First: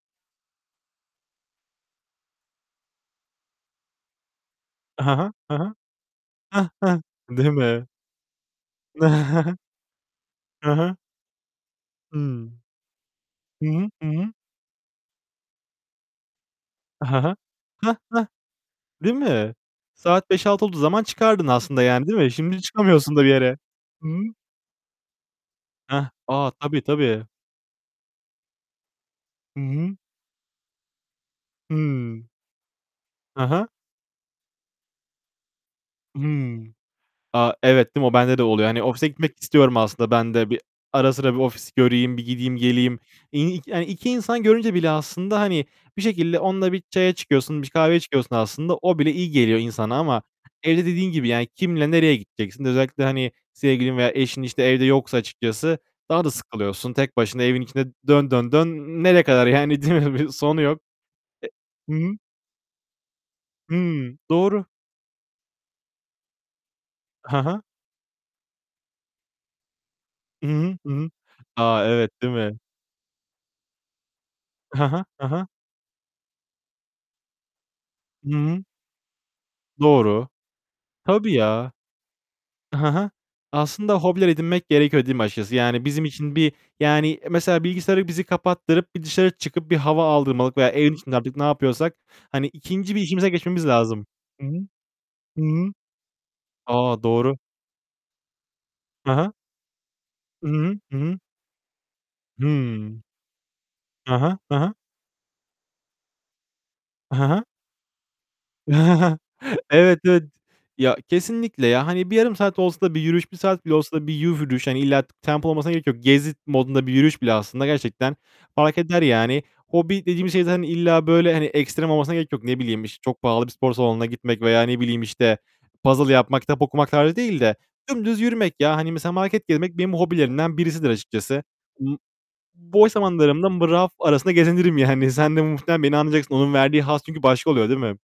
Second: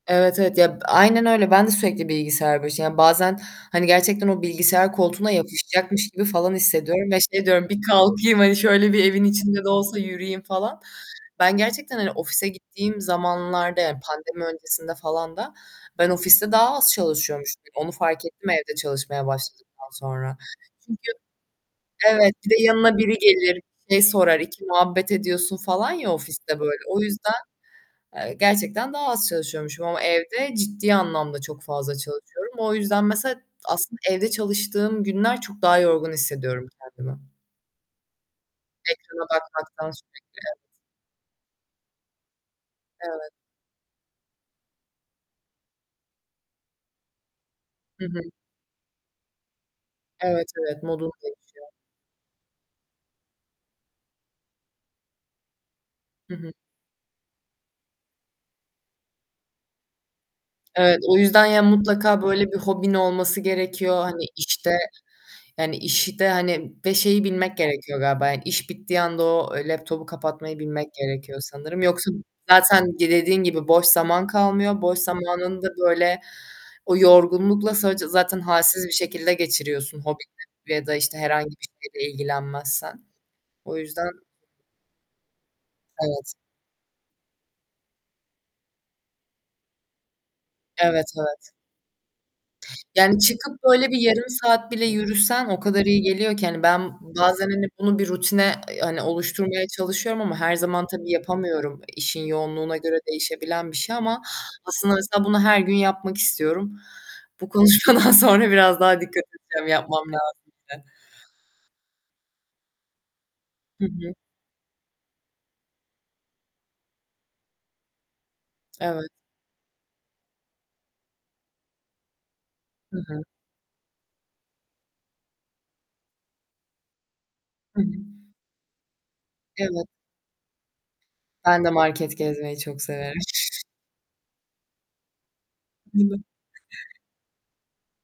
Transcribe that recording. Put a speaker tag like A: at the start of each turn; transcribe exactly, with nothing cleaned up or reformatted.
A: Evet, evet ya aynen öyle. Ben de sürekli bilgisayar başı, yani bazen hani gerçekten o bilgisayar
B: Hı
A: koltuğuna
B: hı. Hı hı.
A: yapışacakmış gibi falan
B: Heh, heh.
A: hissediyorum ve şey
B: Değil
A: diyorum "Bir
B: mi.
A: kalkayım hani şöyle bir evin içinde de olsa yürüyeyim."
B: Hı
A: falan.
B: hı.
A: Ben gerçekten hani ofise
B: Hıı.
A: gittiğim
B: Hı
A: zamanlarda
B: hı.
A: yani
B: Hı hı.
A: pandemi öncesinde falan da, ben ofiste daha az
B: Hı hı.
A: çalışıyormuşum. Onu
B: Heh,
A: fark
B: heh.
A: ettim, evde
B: Değil
A: çalışmaya
B: mi?
A: başladıktan
B: Saat
A: sonra.
B: beş altı olduğu zaman
A: Çünkü
B: çıkardın aslında yani değil mi?
A: evet, bir
B: Şimdi
A: de yanına biri
B: çıkamıyorsun da bir yere.
A: gelir, şey
B: Hı hı.
A: sorar, iki muhabbet ediyorsun falan
B: Heh,
A: ya
B: a
A: ofiste böyle.
B: tabii,
A: O
B: tabii.
A: yüzden, eee, gerçekten daha az
B: Hı
A: çalışıyormuşum
B: hı.
A: ama evde ciddi anlamda çok fazla
B: Hıı.
A: çalışıyorum. O yüzden mesela
B: Hı hı.
A: aslında evde çalıştığım günler çok daha yorgun
B: Hıı.
A: hissediyorum kendimi.
B: A evet değil mi? O bende de oluyor. Yani ofise
A: Ekrana
B: gitmek istiyorum
A: bakmaktan
B: aslında
A: sürekli
B: ben de.
A: evet.
B: Bir ara sıra bir ofisi göreyim. Bir gideyim geleyim.
A: Evet.
B: [unintelligible] Yani iki insan görünce bile aslında hani bir şekilde onunla bir çaya çıkıyorsun, bir kahveye
A: Hı hı.
B: çıkıyorsun aslında. O bile iyi geliyor insana ama
A: Evet,
B: evde
A: evet mod'um
B: dediğin gibi yani
A: değişiyor.
B: kimle nereye gideceksin? Özellikle hani, sevgilin veya eşin işte evde yoksa açıkçası daha da
A: Hı hı.
B: sıkılıyorsun. Tek başına evin içinde dön, dön, dön. Nereye kadar yani değil mi? Bir sonu yok.
A: Evet, o yüzden yani
B: E Hı hı.
A: mutlaka böyle bir hobin olması gerekiyor
B: Hıı.
A: hani
B: Doğru.
A: işte yani işte hani ve şeyi
B: Ha
A: bilmek
B: ha.
A: gerekiyor galiba iş bittiği anda o laptopu
B: Hı
A: kapatmayı
B: hı.
A: bilmek
B: Hı hı.
A: gerekiyor sanırım.
B: A,
A: Yoksa
B: evet değil mi?
A: zaten dediğin gibi boş zaman kalmıyor.
B: Hı
A: Boş
B: hı. Hı hı.
A: zamanında böyle o yorgunlukla sadece
B: Hı
A: zaten
B: hı.
A: halsiz bir şekilde geçiriyorsun
B: Doğru.
A: hobiyle ya da işte
B: Tabii
A: herhangi bir
B: ya.
A: şeyle
B: Hı
A: ilgilenmezsen.
B: hı.
A: O
B: Aslında
A: yüzden
B: hobiler edinmek gerekiyor değil mi açıkçası? Yani bizim
A: Evet.
B: için bir, yani mesela bilgisayarı bizi kapattırıp bir dışarı çıkıp bir hava aldırmalık veya evin
A: Evet,
B: içinde artık, ne
A: evet.
B: yapıyorsak hani ikinci bir
A: Yani
B: işimize
A: çıkıp
B: geçmemiz
A: böyle bir
B: lazım.
A: yarım
B: Hı hı.
A: saat bile
B: Hı
A: yürüsen o
B: hı.
A: kadar iyi geliyor ki hani ben
B: A doğru.
A: bazen hani bunu bir rutine hani
B: Hı hı.
A: oluşturmaya çalışıyorum ama
B: Hı
A: her
B: hı.
A: zaman
B: Hı
A: tabii
B: hı.
A: yapamıyorum, işin yoğunluğuna göre
B: Hıı.
A: değişebilen bir şey
B: Hı
A: ama
B: hı. Hı hı.
A: aslında mesela bunu her gün yapmak istiyorum.
B: Hı hı.
A: Bu konuşmadan sonra biraz daha dikkat edeceğim
B: Evet
A: yapmam
B: evet.
A: lazım.
B: Ya
A: [unintelligible]
B: kesinlikle ya. Hani bir yarım saat olsa da bir yürüyüş, bir saat bile
A: Hı
B: olsa da bir
A: hı.
B: [unintelligible] yürüyüş, hani illa tempo olmasına gerek yok. Gezi mod'unda bir yürüyüş bile aslında gerçekten fark eder
A: Evet.
B: yani. Hobi dediğimiz şey zaten illa böyle hani ekstrem olmasına gerek yok. Ne bileyim
A: Hı
B: çok
A: hı.
B: pahalı bir spor salonuna gitmek veya ne bileyim işte puzzle yapmak, kitap okumak tarzı değil de
A: Hı hı.
B: dümdüz yürümek ya. Hani mesela market gezmek
A: Evet.
B: benim hobilerimden birisidir açıkçası.
A: Ben de
B: [unintelligible]
A: market gezmeyi çok
B: Boş
A: severim.
B: zamanlarımda mı raf arasında gezinirim yani. Sen de muhtemelen beni anlayacaksın. Onun verdiği
A: [unintelligible]
B: haz çünkü başka oluyor değil mi?